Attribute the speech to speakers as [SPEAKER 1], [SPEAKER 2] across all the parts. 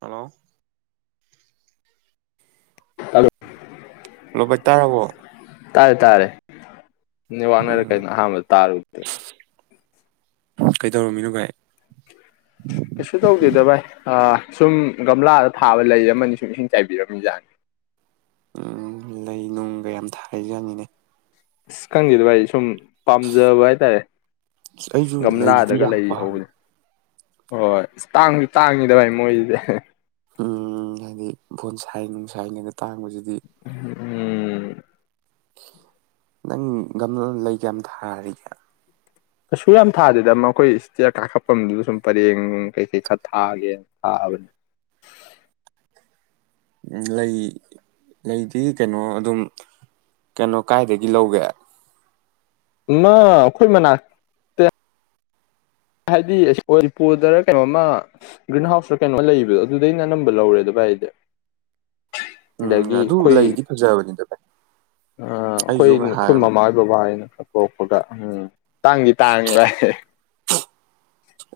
[SPEAKER 1] hello
[SPEAKER 2] [unintelligible]
[SPEAKER 1] hello ꯚꯥꯢ ꯇꯥꯔꯕꯣ
[SPEAKER 2] ꯇꯥꯔꯦ ꯇꯥꯔꯦ ꯅꯦꯠꯋꯥꯛꯅꯔꯥ
[SPEAKER 1] ꯎꯝ
[SPEAKER 2] ꯀꯩꯅꯣ ꯑꯍꯥꯟꯕ ꯇꯔꯨꯗꯦ
[SPEAKER 1] ꯀꯩꯗꯧꯔꯝꯃꯤꯅꯣ ꯚꯥꯏ
[SPEAKER 2] ꯀꯩꯁꯨ ꯇꯧꯗꯦꯗ ꯚꯥꯏ ꯑꯥ ꯁꯨꯝ ꯒꯝꯂꯥꯗ ꯊꯥꯕ ꯂꯩ ꯑꯃꯅꯤ ꯁꯨꯝ ꯏꯁꯤꯡ ꯆꯥꯏꯕꯤꯔꯝꯃꯤꯖꯥꯠꯅꯤ
[SPEAKER 1] ꯎꯝ ꯂꯩ ꯅꯨꯡꯒ ꯌꯥꯝ ꯊꯥꯔꯤꯖꯥꯠꯅꯤꯅꯦ
[SPEAKER 2] ꯑꯁ ꯈꯪꯗꯦꯗ ꯚꯥꯏ ꯁꯨꯝ ꯄꯥꯝꯖꯕ ꯍꯥꯏꯇꯥꯔꯦ
[SPEAKER 1] ꯑꯩꯖꯨ ꯂꯩꯗꯤ
[SPEAKER 2] ꯒꯝꯂꯥꯗꯒ
[SPEAKER 1] ꯌꯥꯝ
[SPEAKER 2] ꯂꯩ
[SPEAKER 1] ꯄꯥꯝꯃꯤ
[SPEAKER 2] ꯍꯧꯕꯁꯦ ꯍꯣꯏ ꯇꯥꯡꯁꯨ ꯇꯥꯡꯉꯤꯗꯚꯥꯏ ꯃꯣꯏꯖꯤꯗꯤ
[SPEAKER 1] ꯎꯝ ꯍꯥꯏꯗꯤ ꯕꯣꯟꯁꯥꯏ ꯅꯨꯡꯁꯥꯏꯒꯤꯅ ꯇꯥꯡꯕꯖꯤꯗꯤ
[SPEAKER 2] ꯎꯝ
[SPEAKER 1] [inaudible] ꯅꯪ ꯒꯝꯂꯥ ꯂꯩ ꯀ꯭ꯌꯥꯝ ꯊꯥꯔꯤꯒꯦ
[SPEAKER 2] ꯀꯩꯁꯨ ꯌꯥꯝ ꯊꯥꯗꯦꯗ ꯃꯈꯣꯏ ꯁ꯭ꯇꯤꯌꯔ ꯀꯥꯈꯠꯐꯝꯗꯨꯗ ꯁꯨꯝ ꯄꯔꯦꯡ ꯅꯨꯡ ꯀꯩꯀꯩ ꯈꯔ ꯊꯥꯒꯦꯅ ꯊꯥꯕꯅꯤ
[SPEAKER 1] ꯂꯩ ꯂꯩꯗꯤ ꯀꯩꯅꯣ ꯑꯗꯨꯝ ꯀꯩꯅꯣ ꯀꯥꯏꯗꯒꯤ ꯂꯧꯒꯦ
[SPEAKER 2] ꯑꯃꯥ ꯑꯩꯈꯣꯏ ꯃꯅꯥꯛ ꯍꯥꯏꯗꯤ ꯁꯤꯄꯣꯜꯂꯤꯄꯣꯜꯗꯔ ꯀꯩꯅꯣꯝꯃ ꯒ꯭ꯔꯤꯟ ꯍꯥꯎꯁꯇꯔ ꯀꯩꯅꯣꯝꯃꯥ ꯂꯩꯕꯗꯣ ꯑꯗꯨꯗꯩꯅ ꯑꯅꯝꯕ ꯂꯧꯔꯦꯗ ꯚꯥꯏꯗꯤ
[SPEAKER 1] ꯎꯝ
[SPEAKER 2] ꯑꯗꯒꯤ
[SPEAKER 1] ꯑꯗꯨ
[SPEAKER 2] ꯑꯩꯈꯣꯏ
[SPEAKER 1] ꯂꯩꯗꯤ ꯐꯖꯕꯅꯤꯗ ꯚꯥꯏ
[SPEAKER 2] ꯑꯥ ꯑꯩꯈꯣꯏ
[SPEAKER 1] ꯑꯩꯁꯨ
[SPEAKER 2] ꯑꯩꯈꯣꯏ
[SPEAKER 1] ꯉꯍꯥꯟ
[SPEAKER 2] ꯃꯃꯥ ꯍꯣꯏ ꯕꯕꯥ ꯍꯣꯏꯅ ꯎꯞꯄ ꯎꯞꯄꯒ ꯍꯝ ꯇꯥꯡꯗꯤ ꯇꯥꯡꯉꯦ ꯕꯥꯢ ꯍꯦ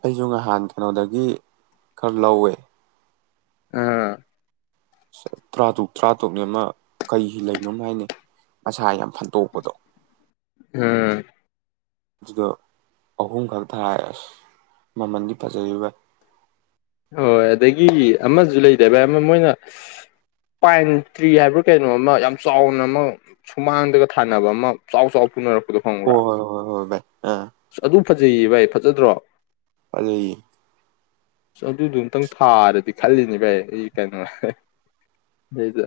[SPEAKER 1] ꯑꯩꯖꯨ ꯅꯍꯥꯟ ꯀꯩꯅꯣꯗꯒꯤ ꯈꯔ ꯂꯧꯋꯦ
[SPEAKER 2] ꯑꯥ
[SPEAKER 1] ꯇꯔꯥ ꯇꯔꯨꯛ ꯇꯔꯥ ꯇꯔꯨꯛꯅꯤ ꯑꯃ ꯀꯩꯒꯤ ꯂꯩꯅꯣ ꯑꯃ ꯍꯥꯏꯅꯦ ꯃꯁꯥ ꯌꯥꯝ ꯐꯟꯇꯣꯛꯄꯗꯣ
[SPEAKER 2] ꯎꯝ
[SPEAKER 1] ꯑꯗꯨꯗꯣ ꯑꯍꯨꯝꯈꯛ ꯊꯥꯢꯌꯦ ꯑꯁ ꯃꯃꯟꯗꯤ ꯐꯖꯩ ꯚꯥꯢ
[SPEAKER 2] ꯍꯣꯏ ꯑꯗꯒꯤ ꯑꯃꯁꯨ ꯂꯩꯗꯥꯢ ꯚꯥꯏ ꯑꯃ ꯃꯣꯏꯅ ꯄꯥꯏꯟ ꯇ꯭ꯔꯤ ꯍꯥꯏꯕ꯭ꯔ ꯀꯩꯅꯣ ꯑꯃ ꯌꯥꯝ ꯆꯥꯎꯅ ꯑꯃ ꯁꯨꯃꯥꯡꯗꯒ ꯊꯥꯅꯕ ꯑꯃ ꯆꯥꯎ ꯆꯥꯎ ꯄꯨꯅꯔꯛꯄ ꯑꯗꯨ ꯐꯪꯕ꯭ꯔ
[SPEAKER 1] ꯍꯣꯏ ꯍꯣꯏ ꯍꯣꯏ ꯍꯣꯏ ꯚꯥꯏ ꯑꯥ
[SPEAKER 2] ꯑꯗꯨ ꯐꯖꯩꯌꯦ ꯚꯥꯏ ꯐꯖꯗ꯭ꯔꯣ
[SPEAKER 1] [unintelligible]
[SPEAKER 2] ꯑꯁ ꯑꯗꯨꯗꯨ ꯑꯝꯇꯪ ꯊꯥꯔꯗꯤ ꯈꯜꯂꯤꯅꯤ ꯚꯥꯏ ꯑꯩ ꯀꯩꯅꯣ ꯑꯗꯩꯗ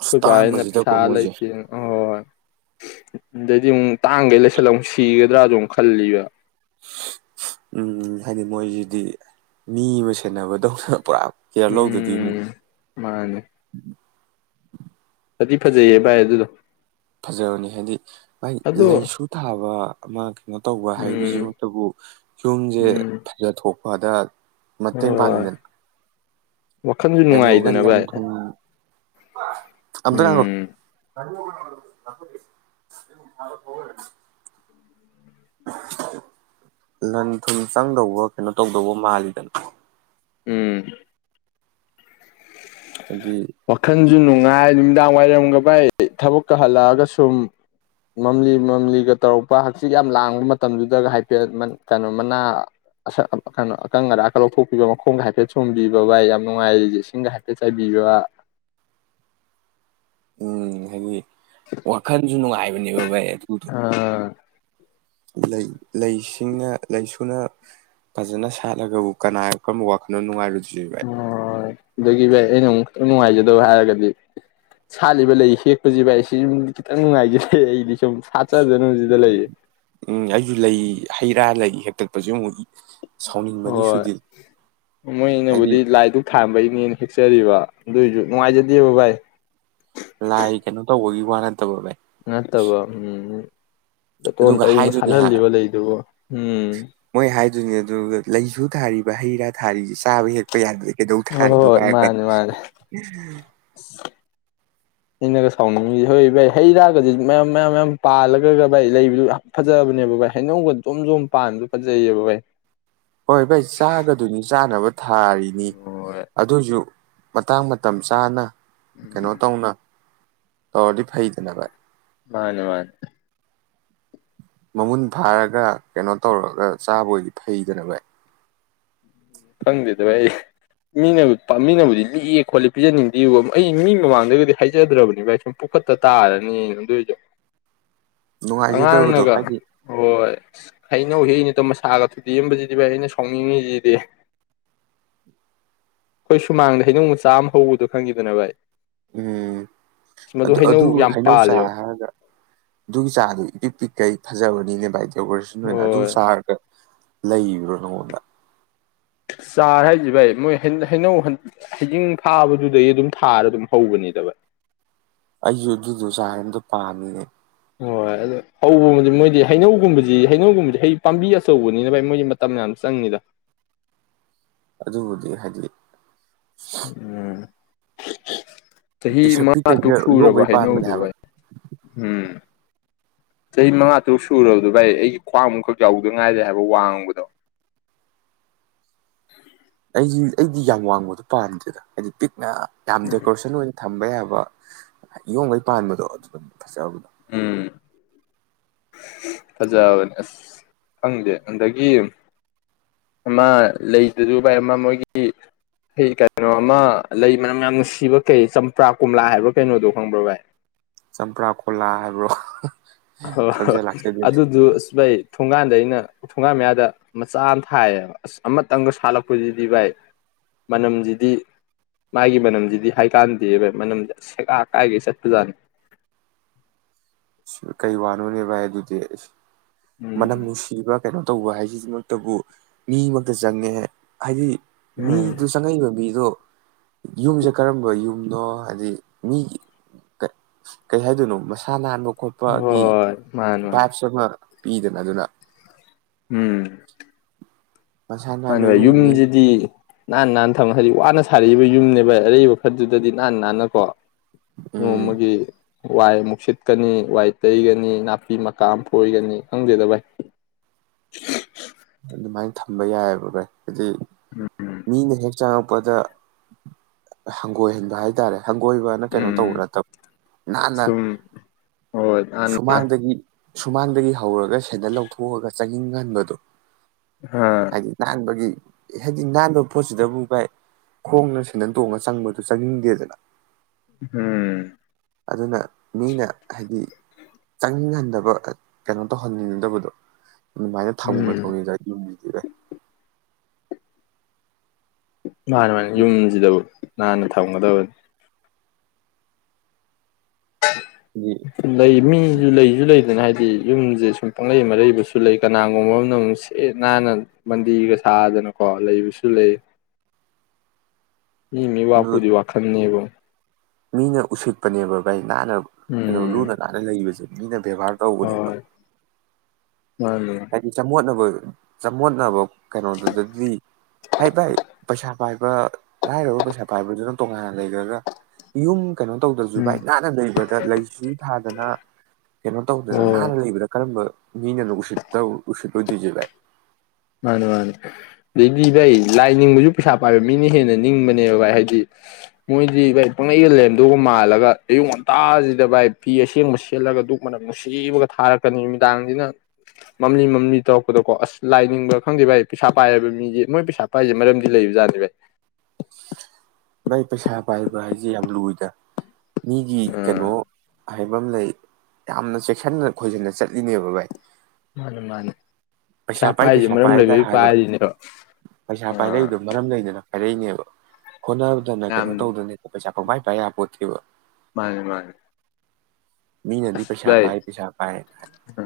[SPEAKER 1] ꯑꯁ
[SPEAKER 2] ꯑꯈꯣꯢ ꯕꯁꯤꯅ ꯄꯩꯁꯥ
[SPEAKER 1] ꯇꯥꯡꯕꯁꯤꯗꯀꯣ ꯃꯣꯏꯁꯦ
[SPEAKER 2] ꯂꯩꯇꯦꯅ ꯍꯣꯏ ꯍꯣꯢ ꯍꯣꯢ ꯑꯗꯩꯗꯤ ꯑꯃꯨꯛ ꯇꯥꯡꯒꯩ ꯂꯩꯁꯜꯂ ꯑꯃꯨꯛ ꯁꯤꯒꯗ꯭ꯔꯖꯨ ꯑꯃꯨꯛ ꯈꯜꯂꯤꯕ
[SPEAKER 1] ꯎꯝ ꯍꯥꯏꯗꯤ ꯃꯣꯏꯁꯤꯗꯤ ꯃꯤ ꯑꯃ ꯁꯦꯟꯅꯕꯗꯧꯅ ꯄꯨꯔꯥ ꯀꯦꯌꯔ ꯂꯧꯗ꯭ꯔꯥꯗꯤ ꯑꯃꯨꯛ
[SPEAKER 2] ꯎꯝ ꯃꯥꯅꯦ ꯐꯗꯤ ꯐꯖꯩꯌꯦ ꯚꯥꯏ ꯑꯗꯨꯗꯣ
[SPEAKER 1] ꯐꯖꯕꯅꯤ ꯍꯥꯏꯗꯤ ꯃꯥꯏ
[SPEAKER 2] ꯑꯗꯣ
[SPEAKER 1] ꯂꯩꯁꯨ ꯊꯥꯕ ꯑꯃ ꯀꯩꯅꯣ ꯇꯧꯕ
[SPEAKER 2] ꯎꯝ
[SPEAKER 1] ꯍꯥꯏꯕꯁꯤꯃꯛꯇꯕꯨ ꯌꯨꯝꯁꯦ
[SPEAKER 2] ꯎꯝ
[SPEAKER 1] ꯐꯖꯊꯣꯛ ꯄꯗ꯭ꯔ ꯃꯇꯦꯡ
[SPEAKER 2] ꯍꯣꯏ
[SPEAKER 1] ꯄꯥꯡꯉꯤꯗꯅ
[SPEAKER 2] ꯋꯥꯈꯜꯁꯨ ꯅꯨꯡꯉꯥꯏꯗꯅ ꯚꯥꯏ
[SPEAKER 1] ꯅꯨꯄꯥ ꯑꯝꯇ ꯉꯥꯢꯈꯣ
[SPEAKER 2] ꯎꯝ
[SPEAKER 1] ꯇꯥꯏꯉꯣꯕꯤ [unintelligible] ꯂꯟ ꯊꯨꯝ ꯆꯪꯗꯧꯕ ꯀꯩꯅꯣ ꯇꯧꯗꯧꯕ ꯃꯥꯜꯂꯤꯗꯅ
[SPEAKER 2] ꯎꯝ
[SPEAKER 1] ꯍꯥꯢꯗꯤ
[SPEAKER 2] ꯁꯤ ꯅꯨꯡꯉꯥꯏ ꯅꯨꯃꯤꯗꯥꯡ ꯋꯥꯏꯔꯝꯒ ꯚꯥꯏ ꯊꯕꯛꯀ ꯍꯜꯂꯛꯑꯒ ꯁꯨꯝ ꯃꯝꯂꯤ ꯃꯝꯂꯤꯒ ꯇꯧꯔꯛꯄ ꯍꯛꯆꯤꯠ ꯌꯥꯝ ꯂꯥꯡꯕ ꯃꯇꯝꯗꯨꯗꯒ ꯍꯥꯏꯐꯦꯠ ꯀꯩꯅꯣ ꯃꯅꯥ ꯑꯁꯪ ꯀꯩꯅꯣ ꯑꯀꯪ ꯑꯔꯥꯛꯀ ꯂꯧꯊꯣꯛꯄꯤꯕ ꯃꯈꯣꯡꯒ ꯍꯥꯏꯐꯦꯠ ꯁꯣꯝꯕꯤꯕ ꯚꯥꯏ ꯌꯥꯝ ꯅꯨꯡꯉꯥꯏ ꯑꯩꯗꯤ ꯢꯁꯤꯡꯒ ꯍꯥꯢꯐꯦꯠ ꯆꯥꯏꯕꯤꯕ
[SPEAKER 1] ꯎꯝ ꯍꯥꯢꯗꯤ ꯋꯥꯈꯟꯁꯨꯨ ꯅꯨꯉꯥꯢ ꯅꯤꯕ ꯕꯥꯢ ꯑꯗꯨꯗꯨ
[SPEAKER 2] ꯑ [inaudible]
[SPEAKER 1] ꯂꯩ ꯂꯩꯁꯤꯡꯅ ꯂꯩꯁꯨꯅ ꯐꯖꯅ ꯁꯥꯠꯂꯒꯕꯨ ꯀꯅꯥ ꯀꯔꯝꯕ ꯋꯥꯈꯜꯅ ꯅꯨꯡꯉꯥꯏꯔꯨꯗꯣꯢ [unintelligible]
[SPEAKER 2] ꯑꯗꯩꯒꯤ ꯚꯥꯏ ꯑꯩꯅ ꯑꯃꯨꯛ ꯈꯤꯇꯪ ꯅꯨꯡꯉꯥꯏꯖꯗꯕ ꯍꯥꯏꯔꯒꯗꯤ ꯁꯥꯠꯂꯤꯕ ꯂꯩ ꯍꯦꯛꯄꯖꯤ ꯚꯥꯏ ꯁꯤꯃꯥ ꯈꯤꯇꯪ ꯅꯨꯡꯉꯥꯏꯖꯗꯦ ꯑꯩꯗꯤ ꯁꯨꯝ ꯁꯥꯠꯆꯖꯅꯨ
[SPEAKER 1] ꯎꯝ ꯑꯩꯁꯨ ꯂꯩ ꯍꯩ ꯔꯥ ꯂꯩ ꯍꯦꯛꯇꯠ [unintelligible]
[SPEAKER 2] ꯍꯣꯏ
[SPEAKER 1] ꯍꯥꯏꯗꯤ
[SPEAKER 2] ꯃꯣꯏꯅꯕꯨꯗꯤ ꯂꯥꯏꯗꯨꯛ ꯊꯥꯟꯕꯩꯅꯦ ꯍꯦꯛꯆꯔꯤꯕ ꯑꯗꯨꯏꯖꯨ ꯅꯨꯡꯉꯥꯏꯖꯗꯦꯕ ꯚꯥꯏ
[SPEAKER 1] ꯂꯥꯏ ꯀꯩꯅꯣ ꯇꯧꯕꯩ ꯋꯥ ꯅꯠ
[SPEAKER 2] ꯅꯠꯇꯕ ꯎꯝ ꯆꯥꯇꯣꯟ
[SPEAKER 1] ꯑꯗꯨꯒ
[SPEAKER 2] ꯇꯧꯅ
[SPEAKER 1] ꯍꯥꯏꯗꯨꯅꯦ ꯍꯥ
[SPEAKER 2] ꯁꯥꯠꯍꯜꯂꯤꯕ ꯂꯩꯗꯨꯕꯨ ꯎꯝ
[SPEAKER 1] ꯗꯨꯅꯦ ꯑꯗꯨꯒ ꯂꯩꯁꯨ ꯊꯥꯔꯤꯕ ꯍꯩ ꯔꯥ ꯊꯥꯔꯤꯁꯤ ꯆꯥꯕ ꯍꯦꯛꯄ ꯌꯥꯗꯦ ꯀꯩꯗꯧ
[SPEAKER 2] ꯍꯣꯏ ꯍꯣꯏ
[SPEAKER 1] ꯊꯥꯔꯤꯅꯣ ꯀꯥꯏ
[SPEAKER 2] ꯍꯣꯏ ꯃꯥꯅꯦ ꯃꯥꯅꯦ
[SPEAKER 1] ꯍꯥꯢꯔꯛꯀꯅꯤ
[SPEAKER 2] ꯑꯩꯅꯒ ꯁꯥꯎꯅꯤꯡꯉꯤꯖꯤ ꯍꯣꯏ ꯚꯥꯏ ꯍꯩ ꯔꯥꯒꯁꯤ ꯃꯌꯥꯝ ꯃꯌꯥꯝ ꯃꯌꯥꯝ ꯄꯥꯜꯂꯒ ꯚꯥꯏ ꯂꯩꯕꯗꯨ ꯌꯥꯝ ꯐꯖꯕꯅꯦꯕ ꯚꯥꯏ ꯍꯩꯅꯧꯒ ꯖꯣꯝ ꯖꯣꯝ ꯄꯥꯟꯕꯗꯨ ꯐꯖꯩꯌꯦꯕ ꯚꯥꯏ
[SPEAKER 1] ꯍꯣꯏ ꯚꯥꯏ ꯆꯥꯒꯗꯣꯏꯅꯤ ꯆꯥꯅꯕ ꯊꯥꯔꯤꯅꯤ
[SPEAKER 2] ꯍꯣꯏ
[SPEAKER 1] ꯑꯗꯣꯢꯖꯨ ꯃꯇꯥꯡ ꯃꯇꯝ ꯆꯥꯅ
[SPEAKER 2] ꯎꯝ
[SPEAKER 1] ꯀꯩꯅꯣ ꯇꯧꯅ ꯇꯧꯔꯗꯤ ꯐꯩꯗꯅꯚꯥꯏ
[SPEAKER 2] ꯃꯥꯅꯦ ꯃꯥꯅꯦ
[SPEAKER 1] ꯃꯃꯨꯟ ꯐꯥꯔꯒ ꯀꯩꯅꯣ ꯇꯧꯔꯒ ꯆꯥꯕ ꯑꯣꯏꯗꯤ ꯐꯩꯗꯅ ꯚꯥꯢ
[SPEAKER 2] ꯈꯪꯗꯦꯗꯚꯥꯏ ꯑꯩ ꯃꯤꯅꯕꯨ ꯃꯤꯅꯕꯨꯗꯤ ꯂꯤꯛꯑꯦ ꯈꯣꯠꯂꯦ ꯄꯤꯖꯅꯤꯡꯗꯦꯕ ꯑꯩ ꯃꯤ ꯃꯃꯥꯡꯗꯒꯗꯤ ꯍꯥꯏꯖꯗ꯭ꯔꯥꯕꯅꯦ ꯚꯥꯏ ꯁꯨꯝ ꯄꯨꯐꯠꯇ ꯇꯥꯔꯅꯤꯅ ꯑꯗꯣꯏꯖꯨ
[SPEAKER 1] ꯅꯨꯡꯉꯥꯏꯖꯗꯕꯗꯣ
[SPEAKER 2] ꯑꯉꯥꯡꯅꯒ
[SPEAKER 1] ꯍꯥꯏꯗꯤ
[SPEAKER 2] ꯍꯣꯏ ꯍꯩꯅꯧ ꯍꯦꯛ ꯢꯅꯦ ꯇꯧ ꯃꯁꯥꯒ ꯊꯨꯗꯦꯛ ꯑꯝꯕꯖꯤꯗꯤ ꯚꯥꯏ ꯑꯩꯅ ꯁꯥꯎꯅꯤꯡꯉꯤꯖꯤꯗꯤ ꯈꯣꯢ ꯁꯨꯃꯥꯡꯗ ꯍꯩꯅꯧ ꯃꯆꯥ ꯑꯃ ꯍꯧꯕꯗꯣ ꯈꯪꯉꯤꯗꯅ ꯚꯥꯏ
[SPEAKER 1] ꯎꯝ
[SPEAKER 2] ꯑꯁ ꯃꯗꯨ
[SPEAKER 1] ꯑꯗꯨ ꯑꯗꯨ
[SPEAKER 2] ꯌꯥꯝ
[SPEAKER 1] ꯍꯩꯅꯧ ꯆꯥꯔ
[SPEAKER 2] ꯄꯥꯜꯂꯦꯕ
[SPEAKER 1] ꯍꯥꯏꯔꯒ ꯑꯗꯨ ꯆꯥꯔꯗꯨ ꯏꯄꯤꯛ ꯄꯤꯛꯈꯩ ꯐꯖꯕꯅꯤꯅꯦ ꯚꯥꯏ [unintelligible] ꯑꯗꯨ
[SPEAKER 2] ꯍꯣꯏ
[SPEAKER 1] ꯆꯥꯔꯒ ꯂꯩꯔꯤꯔꯣ ꯅꯪꯉꯣꯟꯗ
[SPEAKER 2] ꯆꯥꯔ ꯍꯥꯏꯁꯤ ꯚꯥꯏ ꯃꯣꯏ ꯍꯩꯅꯧ ꯍꯩꯖꯤꯡ ꯐꯥꯕꯗꯨꯗꯒꯤ ꯑꯗꯨꯝ ꯊꯥꯔ ꯑꯗꯨꯝ ꯍꯧꯕꯅꯤꯗ ꯚꯥꯏ
[SPEAKER 1] ꯑꯩꯖꯨ ꯑꯗꯨꯗꯣ ꯆꯥꯔ ꯑꯝꯇ ꯄꯥꯝꯃꯤꯅꯦ
[SPEAKER 2] ꯍꯣꯏ ꯑꯗꯨ ꯍꯧꯕꯗꯤ ꯃꯣꯏꯗꯤ ꯍꯩꯅꯧꯒꯨꯝꯕꯁꯤ ꯍꯩꯅꯧꯒꯨꯝꯕꯁꯤ ꯍꯩ ꯄꯥꯝꯕꯤ ꯑꯆꯧꯕꯅꯤꯅ ꯚꯥꯏ ꯃꯣꯏꯗꯤ ꯃꯇꯝ ꯌꯥꯝ ꯆꯪꯉꯤꯗ
[SPEAKER 1] ꯑꯗꯨꯕꯨꯗꯤ ꯍꯥꯏꯗꯤ
[SPEAKER 2] ꯎꯝ [inaudible] ꯆꯍꯤ
[SPEAKER 1] ꯄꯤꯁꯛ
[SPEAKER 2] ꯃꯉꯥ
[SPEAKER 1] ꯄꯤꯛꯀꯩꯗ
[SPEAKER 2] ꯇꯨꯛ ꯁꯨꯔꯕ
[SPEAKER 1] ꯌꯣꯡꯈꯩ ꯄꯥꯟꯕꯅꯦ
[SPEAKER 2] ꯍꯩꯅꯧꯗꯨ
[SPEAKER 1] ꯍꯥꯏꯕ
[SPEAKER 2] ꯚꯥꯢ ꯎꯝ ꯆꯍꯤ ꯃꯉꯥ ꯇꯔꯨꯛ ꯁꯨꯔꯕꯗꯣ ꯚꯥꯏ ꯑꯩꯒꯤ ꯈ꯭ꯋꯥꯡ ꯃꯨꯛꯈꯛ ꯆꯥꯎꯕꯗ ꯉꯥꯏꯔꯤ ꯍꯥꯏꯕ ꯋꯥꯡꯕꯗꯣ
[SPEAKER 1] ꯑꯩꯗꯤ ꯑꯩꯗꯤ ꯌꯥꯝ ꯋꯥꯡꯕꯗꯣ ꯄꯥꯝꯗꯦꯗ ꯍꯥꯏꯗꯤ ꯄꯤꯛ ꯌꯥꯝ ꯌꯥꯝ ꯗꯦꯀꯣꯔꯁꯟ ꯑꯣꯏꯅ ꯊꯝꯕ ꯌꯥꯕ ꯌꯣꯝꯒꯩ ꯄꯥꯟꯕꯗꯣ ꯑꯗꯨ ꯐꯖꯕ
[SPEAKER 2] ꯎꯝ ꯐꯖꯕꯅꯦ ꯑꯁ ꯈꯪꯗꯦ ꯑꯗꯒꯤ ꯑꯃ ꯂꯩꯗꯨꯁꯨ ꯚꯥꯏ ꯑꯃ ꯃꯣꯏꯒꯤ ꯍꯩ ꯀꯩꯅꯣ ꯑꯃ ꯂꯩ ꯃꯅꯝ ꯌꯥꯝ ꯅꯨꯡꯁꯤꯕ ꯀꯩ ꯆꯝꯄ꯭ꯔꯥ ꯀꯣꯝꯂꯥ ꯍꯥꯏꯕ ꯀꯩꯅꯣꯗꯣ ꯈꯪꯕ꯭ꯔꯣ ꯚꯥꯏ
[SPEAKER 1] ꯆꯝꯄ꯭ꯔꯥ ꯀꯣꯂꯥ ꯍꯥꯏꯕ꯭ꯔꯣ
[SPEAKER 2] ꯍꯥ ꯍꯥ
[SPEAKER 1] ꯈꯪꯖ ꯂꯥꯛꯆꯗꯦꯅꯦ
[SPEAKER 2] ꯑꯗꯨꯗꯨ ꯑꯁ ꯚꯥꯏ ꯊꯣꯡꯒꯥꯟꯗ ꯑꯩꯅ ꯊꯣꯡꯒꯥꯟ ꯃꯌꯥꯗ ꯃꯆꯥ ꯑꯃ ꯊꯥꯏꯌꯦꯕ ꯑꯁ ꯑꯃꯇꯪꯒ ꯁꯥꯠꯂꯛꯄꯖꯤꯗꯤ ꯚꯥꯏ ꯃꯅꯝꯖꯤꯗꯤ ꯃꯥꯒꯤ ꯃꯅꯝꯁꯤꯗꯤ ꯍꯥꯏꯀꯥꯟꯗꯦ ꯚꯥꯏ ꯃꯅꯝꯗꯤ ꯑꯁ ꯁꯦꯒꯥꯥꯛ ꯀꯥꯏꯒꯩ ꯆꯠꯄꯖꯥꯠꯅꯤ
[SPEAKER 1] ꯀꯩ ꯋꯥꯅꯣꯅꯦꯚꯥꯏ ꯑꯗꯨꯗꯤ ꯃꯅꯝ
[SPEAKER 2] ꯎꯝ
[SPEAKER 1] ꯅꯨꯡꯁꯤꯕ ꯀꯩꯅꯣ ꯇꯧꯕ ꯍꯥꯏꯁꯤꯃꯛꯇꯕꯨ ꯃꯤꯃꯛꯇ ꯆꯪꯉꯦ ꯍꯥꯏꯗꯤ
[SPEAKER 2] ꯎꯝ
[SPEAKER 1] ꯃꯤꯗꯨ ꯆꯪꯉꯛꯏꯕ ꯃꯤꯗꯣ ꯌꯨꯝꯖꯦ ꯀꯔꯝꯕ ꯌꯨꯝꯅꯣ ꯍꯥꯏꯗꯤ ꯃꯤ ꯀꯩ ꯍꯥꯏꯗꯣꯏꯅꯣ ꯃꯁꯥ ꯅꯥꯟꯕ ꯈꯣꯠꯄꯥꯒꯤ
[SPEAKER 2] ꯍꯣꯏ ꯃꯥꯅꯤ ꯃꯥꯅꯤ
[SPEAKER 1] ꯚꯥꯏꯞꯁ ꯑꯃ ꯄꯤꯗꯅꯗꯨꯅ
[SPEAKER 2] ꯎꯝ
[SPEAKER 1] ꯃꯁꯥ
[SPEAKER 2] ꯃꯥꯅꯦ
[SPEAKER 1] ꯅꯥꯟꯕ
[SPEAKER 2] ꯚꯥꯏ
[SPEAKER 1] ꯏꯃꯨꯡꯅꯤ
[SPEAKER 2] ꯌꯨꯝꯖꯤꯗꯤ ꯅꯥꯟꯅ ꯅꯥꯟꯅ ꯊꯝꯃ ꯍꯥꯏꯗꯤ ꯋꯥꯅ ꯁꯥꯔꯛꯏꯕ ꯌꯨꯝꯅꯦꯕ ꯑꯔꯩꯕ ꯈꯔꯗꯨꯗꯗꯤ ꯅꯥꯟꯅ ꯅꯥꯟꯅꯀꯣ
[SPEAKER 1] ꯎꯝ
[SPEAKER 2] ꯅꯣꯡꯃꯒꯤ ꯋꯥꯏ ꯑꯃꯨꯛ ꯁꯤꯠꯀꯅꯤ ꯋꯥꯏ ꯇꯩꯒꯅꯤ ꯅꯥꯄꯤ ꯃꯀꯥ ꯑꯝ ꯐꯣꯏꯒꯅꯤ ꯈꯪꯗꯦꯗ ꯚꯥꯢ
[SPEAKER 1] ꯑꯗꯨꯃꯥꯏꯅ ꯊꯝꯕ ꯌꯥꯏꯑꯦꯕ ꯚꯥꯢ ꯍꯥꯏꯗꯤ
[SPEAKER 2] ꯎꯝ
[SPEAKER 1] ꯃꯤꯅ ꯍꯦꯛ ꯆꯪꯉꯛꯄꯗ ꯍꯪꯒꯣꯏꯍꯟꯕ ꯍꯥꯏꯇꯥꯔꯦ ꯍꯪꯒꯣꯏꯕꯅ ꯀꯩꯅꯣ ꯇꯧꯕ
[SPEAKER 2] ꯎꯝ
[SPEAKER 1] ꯅꯠꯇꯕ ꯅꯥꯟꯅ
[SPEAKER 2] ꯁꯨꯝ ꯍꯣꯏ ꯅꯥꯟꯅ
[SPEAKER 1] ꯁꯨꯃꯥꯡꯗꯒꯤ ꯁꯨꯃꯥꯡꯗꯒꯤ ꯍꯧꯔꯒ ꯁꯦꯟꯗꯜ ꯂꯧꯊꯣꯛꯑꯒ ꯆꯪ ꯆꯪꯅꯤꯡꯍꯟꯕꯗꯣ
[SPEAKER 2] ꯑꯥ
[SPEAKER 1] ꯍꯥꯏꯗꯤ ꯅꯥꯟꯕꯒꯤ ꯍꯥꯏꯗꯤ ꯅꯥꯟꯕ ꯄꯣꯠꯁꯤꯗꯕꯨ ꯚꯥꯏ ꯈꯣꯡꯅ ꯁꯦꯟꯗꯟ ꯇꯣꯡꯉꯥ ꯆꯪꯕꯗꯨ ꯆꯪꯅꯤꯡꯗꯦꯗꯅ
[SPEAKER 2] ꯎꯝ
[SPEAKER 1] ꯑꯗꯨꯅ ꯃꯤꯅ ꯍꯥꯏꯗꯤ ꯍꯟꯗꯕ ꯀꯩꯅꯣ ꯇꯧꯍꯟꯅꯤꯡꯗꯕꯗꯣ ꯑꯗꯨꯃꯥꯏꯅ ꯊꯝꯒ
[SPEAKER 2] ꯎꯝ
[SPEAKER 1] ꯗꯧꯅꯤꯗ ꯌꯨꯝꯖꯤꯗꯤ ꯚꯥꯢ
[SPEAKER 2] ꯃꯥꯅꯤ ꯃꯥꯅꯤ ꯌꯨꯝ ꯌꯨꯝꯖꯤꯗꯕꯨ ꯅꯥꯟꯅ ꯊꯝꯒꯗꯕꯅꯤ
[SPEAKER 1] ꯍꯥꯏꯗꯤ
[SPEAKER 2] ꯂꯩ ꯃꯤ ꯂꯩꯁꯨ ꯂꯩꯗꯅ ꯍꯥꯏꯗꯤ ꯌꯨꯝꯖꯦ ꯁꯨꯝ ꯄꯪꯂꯩ ꯃꯔꯩꯕꯁꯨ ꯂꯩ ꯀꯅꯥꯒꯨꯝꯕ ꯑꯃꯅ ꯃꯨꯛ ꯁꯤꯠ ꯅꯥꯟꯅ ꯃꯟꯗꯤꯔꯒ ꯁꯥꯗꯅꯀꯣ ꯂꯩꯕꯁꯨ ꯂꯩ ꯃꯤ ꯃꯤ
[SPEAKER 1] ꯑꯗꯨ
[SPEAKER 2] ꯋꯥꯄꯨꯗꯤ ꯋꯥꯈꯟꯅꯦꯕꯨ
[SPEAKER 1] ꯃꯤꯅ ꯎꯁꯤꯠꯄꯅꯦꯕ ꯚꯥꯏ ꯅꯥꯟꯅ
[SPEAKER 2] ꯎꯝ
[SPEAKER 1] ꯂꯨꯅ ꯅꯥꯟꯅ ꯂꯩꯕꯁꯦ ꯃꯤꯅꯝ ꯕꯦꯚꯥꯔ ꯇꯧꯕꯅꯦꯕ
[SPEAKER 2] ꯍꯣꯏ ꯃꯥꯅꯤ
[SPEAKER 1] ꯍꯥꯏꯗꯤ ꯆꯃꯣꯠꯅꯕ ꯆꯃꯣꯠꯅꯕ ꯀꯩꯅꯣꯗꯨꯗꯗꯤ ꯍꯥꯏ ꯕꯥꯏ ꯄꯩꯁꯥ ꯄꯥꯏꯕ ꯂꯥꯏꯔꯕ ꯄꯩꯁꯥ ꯄꯥꯏꯕꯗꯨꯅ ꯇꯣꯉꯥꯟꯅ ꯂꯩꯒ꯭ꯔꯒ ꯌꯨꯝ ꯀꯩꯅꯣꯝ ꯇꯧꯗ꯭ꯔꯁꯨ
[SPEAKER 2] ꯎꯝ
[SPEAKER 1] ꯚꯥꯏ ꯅꯥꯟꯅ ꯂꯩꯕꯗ ꯂꯩꯁꯨ ꯊꯥ ꯗꯅ ꯀꯩꯅꯣ ꯇꯧꯗꯅ
[SPEAKER 2] ꯍꯣꯏ
[SPEAKER 1] ꯅꯥꯟꯅ ꯂꯩꯕꯗ ꯀꯔꯝꯕ ꯃꯤꯅꯒ ꯎꯁꯤꯠ ꯇꯧ ꯎꯁꯤꯠꯂꯣꯏꯗꯣꯏꯖꯦ ꯕꯥꯏ
[SPEAKER 2] ꯃꯥꯅꯦ ꯃꯥꯅꯦ ꯂꯩꯕꯤꯗ꯭ꯔꯦ ꯂꯥꯏ ꯅꯤꯡꯕꯁꯨ ꯄꯩꯁꯥ ꯄꯥꯏꯕ ꯃꯤꯅ ꯍꯦꯟꯅ ꯅꯤꯡꯕꯅꯦꯕ ꯚꯥꯏ ꯍꯥꯏꯗꯤ ꯃꯣꯏꯗꯤ ꯚꯥꯏ ꯄꯪꯂꯩꯗ ꯂꯦꯔꯝꯗꯧꯒ ꯃꯥꯜꯂꯒ ꯑꯌꯨꯛ ꯉꯟꯇꯥꯁꯤꯗ ꯚꯥꯏ ꯐꯤ ꯑꯁꯦꯡꯕ ꯁꯦꯠꯂꯒ ꯗꯨꯛ ꯃꯅꯛ ꯅꯨꯡꯁꯤꯕꯒ ꯊꯥꯔꯛꯀꯅꯤ ꯅꯨꯃꯤꯗꯥꯡꯁꯤꯅ ꯃꯝꯂꯤ ꯃꯝꯂꯤ ꯇꯧꯔꯛꯄꯗꯀꯣ ꯑꯁ ꯂꯥꯏ ꯈꯪꯅꯤꯡꯕ ꯈꯪꯗꯦ ꯚꯥꯏ ꯄꯩꯁꯥ ꯄꯥꯏꯔꯕ ꯃꯤꯗꯤ ꯃꯣꯏ ꯄꯩꯁꯥ ꯄꯥꯏꯁꯦ ꯃꯔꯝꯗꯤ ꯂꯩꯕ ꯖꯥꯠꯅꯤ ꯚꯥꯏ
[SPEAKER 1] ꯚꯥꯏ ꯄꯩꯁꯥ ꯄꯥꯏꯕ ꯍꯥꯏꯁꯦ ꯌꯥꯝ ꯂꯨꯏꯗ ꯃꯤꯒꯤ
[SPEAKER 2] ꯑꯥ
[SPEAKER 1] ꯀꯩꯅꯣ ꯍꯥꯏꯕ ꯑꯃ ꯂꯩ ꯌꯥꯝꯅ ꯆꯦꯛꯁꯟꯅ ꯈꯣꯏꯖꯟꯅ ꯆꯠꯂꯤꯅꯦꯕ ꯚꯥꯏ
[SPEAKER 2] ꯃꯥꯅꯦ ꯃꯥꯅꯦ
[SPEAKER 1] ꯄꯩꯁꯥ ꯄꯥꯏ ꯄꯩꯁꯥ ꯄꯥꯏꯗ ꯍꯥꯏꯕ ꯄꯩꯁꯥ
[SPEAKER 2] ꯑꯥ
[SPEAKER 1] ꯄꯥꯏꯔꯛꯏꯗꯣ ꯃꯔꯝ ꯂꯩꯗꯅ ꯑꯔꯩꯅꯦꯕ ꯍꯣꯠꯅꯕꯗꯨꯅ
[SPEAKER 2] ꯌꯥꯝ
[SPEAKER 1] ꯀꯩꯅꯣ ꯇꯧꯗꯅꯦꯕ ꯄꯩꯁꯥ ꯥꯄꯪꯄꯥꯏ ꯄꯥꯏ ꯌꯥꯄꯣꯠꯇꯦꯕ
[SPEAKER 2] ꯃꯥꯅꯦ ꯃꯥꯅꯦ
[SPEAKER 1] ꯃꯤꯅꯗꯤ
[SPEAKER 2] ꯑꯁ
[SPEAKER 1] ꯄꯩꯁꯥ
[SPEAKER 2] ꯚꯥꯏ
[SPEAKER 1] ꯄꯥꯏ ꯄꯩꯁꯥ ꯄꯥꯏ
[SPEAKER 2] ꯑ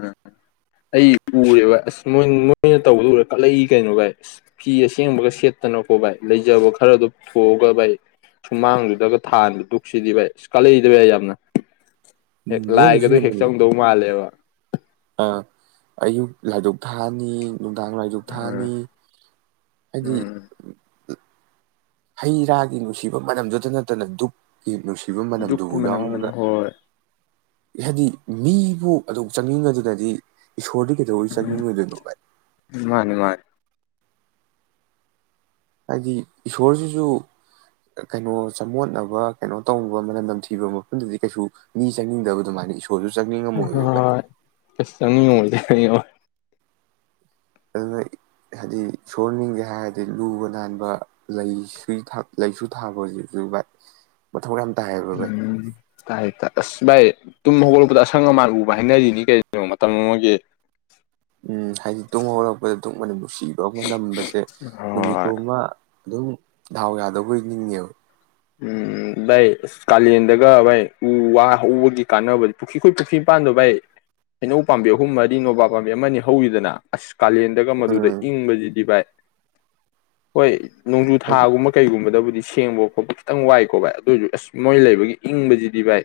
[SPEAKER 2] ꯑꯩ ꯎꯔꯦꯕ ꯑꯁ ꯃꯣꯏ ꯃꯣꯏꯅ ꯇꯧꯕꯗꯣ ꯎꯔꯒ ꯀꯜꯂꯛꯏ ꯀꯩꯅꯣ ꯚꯥꯏ ꯏꯁ ꯐꯤ ꯑꯁꯦꯡꯕꯒ ꯁꯦꯠꯇꯅꯀꯣ ꯚꯥꯏ ꯂꯩꯖꯕ ꯈꯔꯗꯣ ꯄꯨꯊꯣꯛꯑꯒ ꯚꯥꯏ ꯁꯨꯃꯥꯡꯗꯨꯗꯒ ꯊꯥꯟꯕ ꯗꯨꯛꯁꯤꯗꯤ ꯚꯥꯏ ꯑꯁ ꯀꯜꯂꯛꯏꯗꯕ ꯚꯥꯏ ꯌꯥꯝꯅ ꯍꯦꯛ ꯂꯥꯏꯒꯗꯨ ꯍꯦꯛ ꯆꯪꯗꯧ ꯃꯥꯜꯂꯦꯕ
[SPEAKER 1] ꯑꯥ ꯑꯌꯨꯛ ꯂꯥꯏꯗꯨꯛ ꯊꯥꯅꯤ ꯅꯨꯡꯗꯥꯡ ꯂꯥꯏꯗꯨꯛ
[SPEAKER 2] ꯎꯝ
[SPEAKER 1] ꯊꯥꯅꯤ ꯍꯥꯏꯗꯤ
[SPEAKER 2] ꯎꯝ
[SPEAKER 1] ꯍꯩꯔꯥꯒꯤ ꯅꯨꯡꯁꯤꯕ ꯃꯅꯝꯗꯨꯇ ꯅꯠꯇꯅ ꯗꯨꯛꯀꯤ ꯅꯨꯡꯁꯤ
[SPEAKER 2] ꯗꯨꯛꯀꯤ ꯃꯅꯝ ꯃ ꯍꯣꯏ
[SPEAKER 1] ꯍꯥꯏꯗꯤ ꯃꯤꯕꯨ ꯑꯗꯨꯛ ꯆꯪꯅꯤꯡꯉꯗꯨꯅꯗꯤ ꯏꯁꯣꯔꯗꯤ ꯀꯩꯗꯧꯕꯩ
[SPEAKER 2] ꯎꯝ
[SPEAKER 1] ꯆꯪꯅꯤꯡꯉꯣꯏꯗꯨꯅꯣ ꯚꯥꯏ
[SPEAKER 2] ꯃꯥꯅꯤ ꯃꯥꯅꯤ
[SPEAKER 1] ꯍꯥꯏꯗꯤ ꯏꯁꯣꯔꯁꯤꯁꯨ ꯀꯩꯅꯣ ꯆꯃꯣꯠꯅꯕ ꯀꯩꯅꯣ ꯇꯧꯕ ꯃꯅꯝ ꯅꯝꯊꯤꯕ ꯃꯐꯝꯗꯗꯤ ꯀꯩꯁꯨ ꯃꯤ ꯆꯪꯅꯤꯡꯗꯕ ꯑꯗꯨꯃꯥꯏꯅ ꯢ
[SPEAKER 2] ꯑꯥ ꯑꯁ ꯆꯪꯅꯤꯡꯉꯝꯃꯣꯏꯕ ꯈꯪꯉꯦꯕ
[SPEAKER 1] ꯑꯗꯨꯅ ꯍꯥꯏꯗꯤ ꯏꯁꯣꯔ ꯅꯤꯡꯒꯦ ꯍꯥꯏꯔꯗꯤ ꯂꯨꯕ ꯅꯥꯟꯕ ꯂꯩꯁꯨ ꯂꯩꯁꯨ ꯊꯥꯕ ꯍꯧꯖꯤꯛꯖꯨ ꯚꯥꯏ ꯃꯊꯧ ꯌꯥꯝ ꯇꯥꯏꯌꯦꯕ ꯚꯥꯏ
[SPEAKER 2] ꯎꯝ ꯇꯥꯏ ꯇ ꯑꯁ ꯚꯥꯏ ꯇꯨꯝ ꯍꯧꯒꯠꯂꯛꯄꯗ ꯑꯁꯪ ꯑꯃꯥꯟ ꯎꯕ ꯍꯥꯏꯅꯔꯤꯅꯤ ꯀꯩꯅꯣ ꯃꯇꯝ ꯑꯃꯒꯤ
[SPEAKER 1] ꯎꯝ ꯍꯥꯏꯗꯤ ꯇꯨꯝ ꯍꯧꯔꯛꯄꯗ ꯗꯨꯨꯛ ꯃꯅꯝ ꯅꯨꯡꯁꯤꯕ ꯑꯃ ꯅꯝꯕꯁꯦ
[SPEAKER 2] ꯍꯣꯏ
[SPEAKER 1] ꯅꯨꯃꯤꯠꯇꯣꯃ ꯑꯗꯨꯝ ꯗꯥꯥꯎ ꯌꯥꯗꯧꯕ ꯅꯤꯡꯉꯦꯕ
[SPEAKER 2] ꯎꯝ ꯚꯥꯏ ꯑꯁ ꯀꯥꯂꯦꯟꯗꯒ ꯚꯥꯏ ꯎ ꯋꯥ ꯍꯧꯕꯒꯤ ꯀꯥꯟꯅꯕ ꯄꯨꯈꯤ ꯑꯩꯈꯣꯏ ꯄꯨꯈ꯭ꯔꯤ ꯃꯄꯥꯟꯗꯣ ꯚꯥꯏ ꯍꯩꯅꯧ ꯄꯥꯝꯕꯤ ꯑꯍꯨꯝ ꯃꯔꯤ ꯅꯣꯕꯥꯞ ꯄꯥꯝꯕꯤ ꯑꯃꯅꯤ ꯍꯧꯋꯤꯗꯅ ꯑꯁ ꯀꯥꯂꯦꯟꯗꯒ ꯃꯗꯨꯗ
[SPEAKER 1] ꯎꯝ
[SPEAKER 2] ꯏꯪꯕꯖꯤꯗꯤ ꯚꯥꯏ ꯍꯣꯏ ꯅꯣꯡꯖꯨ
[SPEAKER 1] ꯍꯥꯏꯗꯤ
[SPEAKER 2] ꯊꯥꯒꯨꯝꯕ ꯀꯩꯒꯨꯝꯕꯗꯕꯨ ꯗꯤ ꯁꯦꯡꯕ ꯈꯣꯠꯄ ꯈꯤꯇꯪ ꯋꯥꯏꯀꯣ ꯚꯥꯏ ꯑꯗꯣꯏꯁꯨ ꯑꯁ ꯃꯣꯏ ꯂꯩꯕꯒꯤ ꯏꯪꯕꯖꯤꯗꯤ ꯚꯥꯏ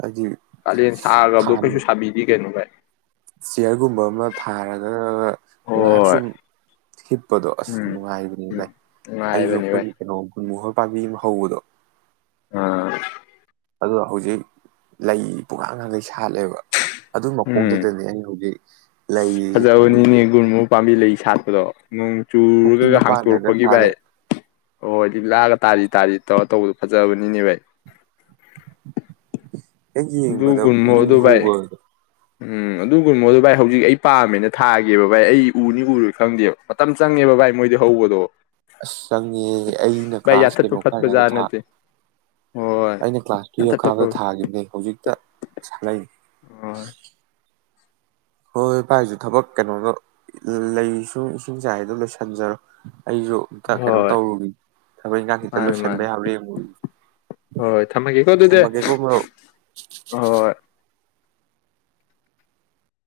[SPEAKER 1] ꯍꯥꯏꯗꯤ
[SPEAKER 2] ꯀꯥꯂꯦꯟ ꯁꯥꯒꯔꯥꯕꯗꯣ
[SPEAKER 1] ꯐꯥꯟ
[SPEAKER 2] ꯀꯩꯁꯨ ꯁꯥꯕꯤꯗꯦ ꯀꯩꯅꯣꯚꯥꯏ
[SPEAKER 1] ꯆꯤꯌꯔꯒꯨꯝꯕ ꯑꯃ ꯊꯥꯔꯒꯒ ꯉꯥꯍꯥꯛ
[SPEAKER 2] ꯍꯣꯏ
[SPEAKER 1] ꯁꯨꯨꯝ ꯍꯤꯞꯄꯗꯣ ꯑꯁ
[SPEAKER 2] ꯎꯝ
[SPEAKER 1] ꯅꯨꯡꯉꯥꯏꯕꯅꯦ
[SPEAKER 2] ꯎꯝ
[SPEAKER 1] ꯚꯥꯏ ꯑꯩꯖꯨ
[SPEAKER 2] ꯅꯨꯡꯉꯥꯏꯕꯅꯤ ꯚꯥꯏ
[SPEAKER 1] ꯑꯩꯈꯣꯏꯒꯤ ꯀꯩꯅꯣ ꯒꯨꯟꯃꯣꯍꯣꯔ ꯄꯥꯝꯕꯤ ꯑꯃ ꯍꯧꯕꯗꯣ
[SPEAKER 2] ꯑꯥ
[SPEAKER 1] ꯑꯗꯨꯗꯣ ꯍꯧꯖꯤꯛ ꯂꯩ ꯄꯨꯡꯉꯥꯡ ꯉꯥꯡꯒꯩ ꯁꯥꯠꯂꯦꯕ ꯑꯗꯨ
[SPEAKER 2] ꯎꯝ
[SPEAKER 1] ꯃꯈꯣꯡꯗꯨꯗꯅꯤ ꯑꯩ ꯍꯧꯖꯤꯛ ꯂꯩꯔꯤꯖꯦ ꯍꯥꯏꯗꯤ
[SPEAKER 2] ꯐꯖꯕꯅꯤꯅꯦ ꯒꯨꯔꯃꯨ ꯄꯥꯝꯕꯤ ꯂꯩ ꯁꯥꯠꯄꯗꯣ ꯅꯨꯡ
[SPEAKER 1] ꯄꯨꯈ꯭ꯔꯤ
[SPEAKER 2] ꯆꯨꯔꯨꯔꯒ
[SPEAKER 1] ꯃꯄꯥꯟꯗꯒ
[SPEAKER 2] ꯍꯥꯡꯇꯣꯔꯛꯄꯒꯤ ꯚꯥꯏ
[SPEAKER 1] ꯁꯥꯠꯂꯦ
[SPEAKER 2] ꯑꯣ ꯂꯤꯛꯂꯥꯒ ꯇꯥꯔꯤ ꯇꯥꯔꯤ ꯇꯧꯔ ꯇꯧꯕꯗꯣ ꯐꯖꯥꯕꯅꯤꯅꯦ ꯕꯥꯏ
[SPEAKER 1] ꯍꯦꯛ
[SPEAKER 2] ꯑꯗꯨ
[SPEAKER 1] ꯌꯦꯡꯕꯗ
[SPEAKER 2] ꯒꯨꯟꯃꯣ
[SPEAKER 1] ꯄꯨꯅꯤꯡ
[SPEAKER 2] ꯑꯗꯨ ꯚꯥꯏ
[SPEAKER 1] ꯍꯨꯕꯗꯣ
[SPEAKER 2] ꯎꯝ ꯑꯗꯨꯒꯨꯔꯃꯣꯍꯣꯔꯗꯣ ꯚꯥꯏ ꯍꯧꯖꯤꯛ ꯑꯩ ꯄꯥꯝꯃꯦꯅꯦ ꯊꯥꯒꯦꯕ ꯚꯥꯏ ꯑꯩ ꯎꯅꯤ ꯎꯔꯣꯏ ꯈꯪꯗꯦꯕ ꯃꯇꯝ ꯆꯪꯉꯦꯕ ꯚꯥꯏ ꯃꯣꯏꯗꯤ ꯍꯧꯕꯗꯣ
[SPEAKER 1] ꯑꯁ ꯆꯪꯉꯦ ꯑꯩꯅ
[SPEAKER 2] ꯚꯥꯏ
[SPEAKER 1] ꯀ꯭ꯂꯥꯁ
[SPEAKER 2] ꯌꯥꯟꯊꯠꯄ
[SPEAKER 1] ꯀꯩꯅꯣ
[SPEAKER 2] ꯐꯠꯄ
[SPEAKER 1] ꯀꯔꯤꯉꯥꯏꯗ
[SPEAKER 2] ꯖꯥꯠ
[SPEAKER 1] ꯊꯥ
[SPEAKER 2] ꯅꯠꯇꯦ ꯍꯣꯏ
[SPEAKER 1] ꯑꯩꯅ ꯀ꯭ꯂꯥꯁ ꯇꯨꯌꯦꯜꯞ
[SPEAKER 2] ꯌꯥꯟꯊꯠꯄ
[SPEAKER 1] ꯀꯥꯕꯗ ꯊꯥꯒꯤꯕꯅꯦ ꯍꯧꯖꯤꯛꯇ ꯁꯥꯠꯂꯩ [inaudible]
[SPEAKER 2] ꯍꯣꯏ
[SPEAKER 1] ꯍꯣꯏ ꯍꯣꯏ ꯚꯥꯢ ꯍꯧꯖꯤꯛ ꯊꯕꯛ ꯀꯩꯅꯣꯗꯣ ꯂꯩ ꯁꯨ ꯏꯁꯤꯡ ꯆꯥꯏꯒꯗꯧꯗꯣ ꯂꯣꯏꯁꯤꯟꯖꯔꯣ ꯑꯩꯁꯨ ꯈ ꯀꯩꯅꯣ
[SPEAKER 2] ꯍꯣꯏ
[SPEAKER 1] ꯇꯧꯔꯨꯒꯤ ꯊꯕꯛ ꯏꯟꯈꯥꯡ ꯈꯤꯛꯇ
[SPEAKER 2] ꯃꯥꯅꯦ
[SPEAKER 1] ꯂꯣꯏꯁꯤꯟꯕ
[SPEAKER 2] ꯃꯥꯅꯦ
[SPEAKER 1] ꯌꯥꯕꯔꯥ ꯌꯦꯡꯉꯨꯒꯤꯒꯦ
[SPEAKER 2] ꯍꯣꯏ ꯊꯝꯃꯒꯦꯀꯣ ꯑꯗꯨꯗꯤ
[SPEAKER 1] ꯊꯝꯃꯒꯦꯀꯣ ꯃꯔꯨꯞ
[SPEAKER 2] ꯍꯣꯏ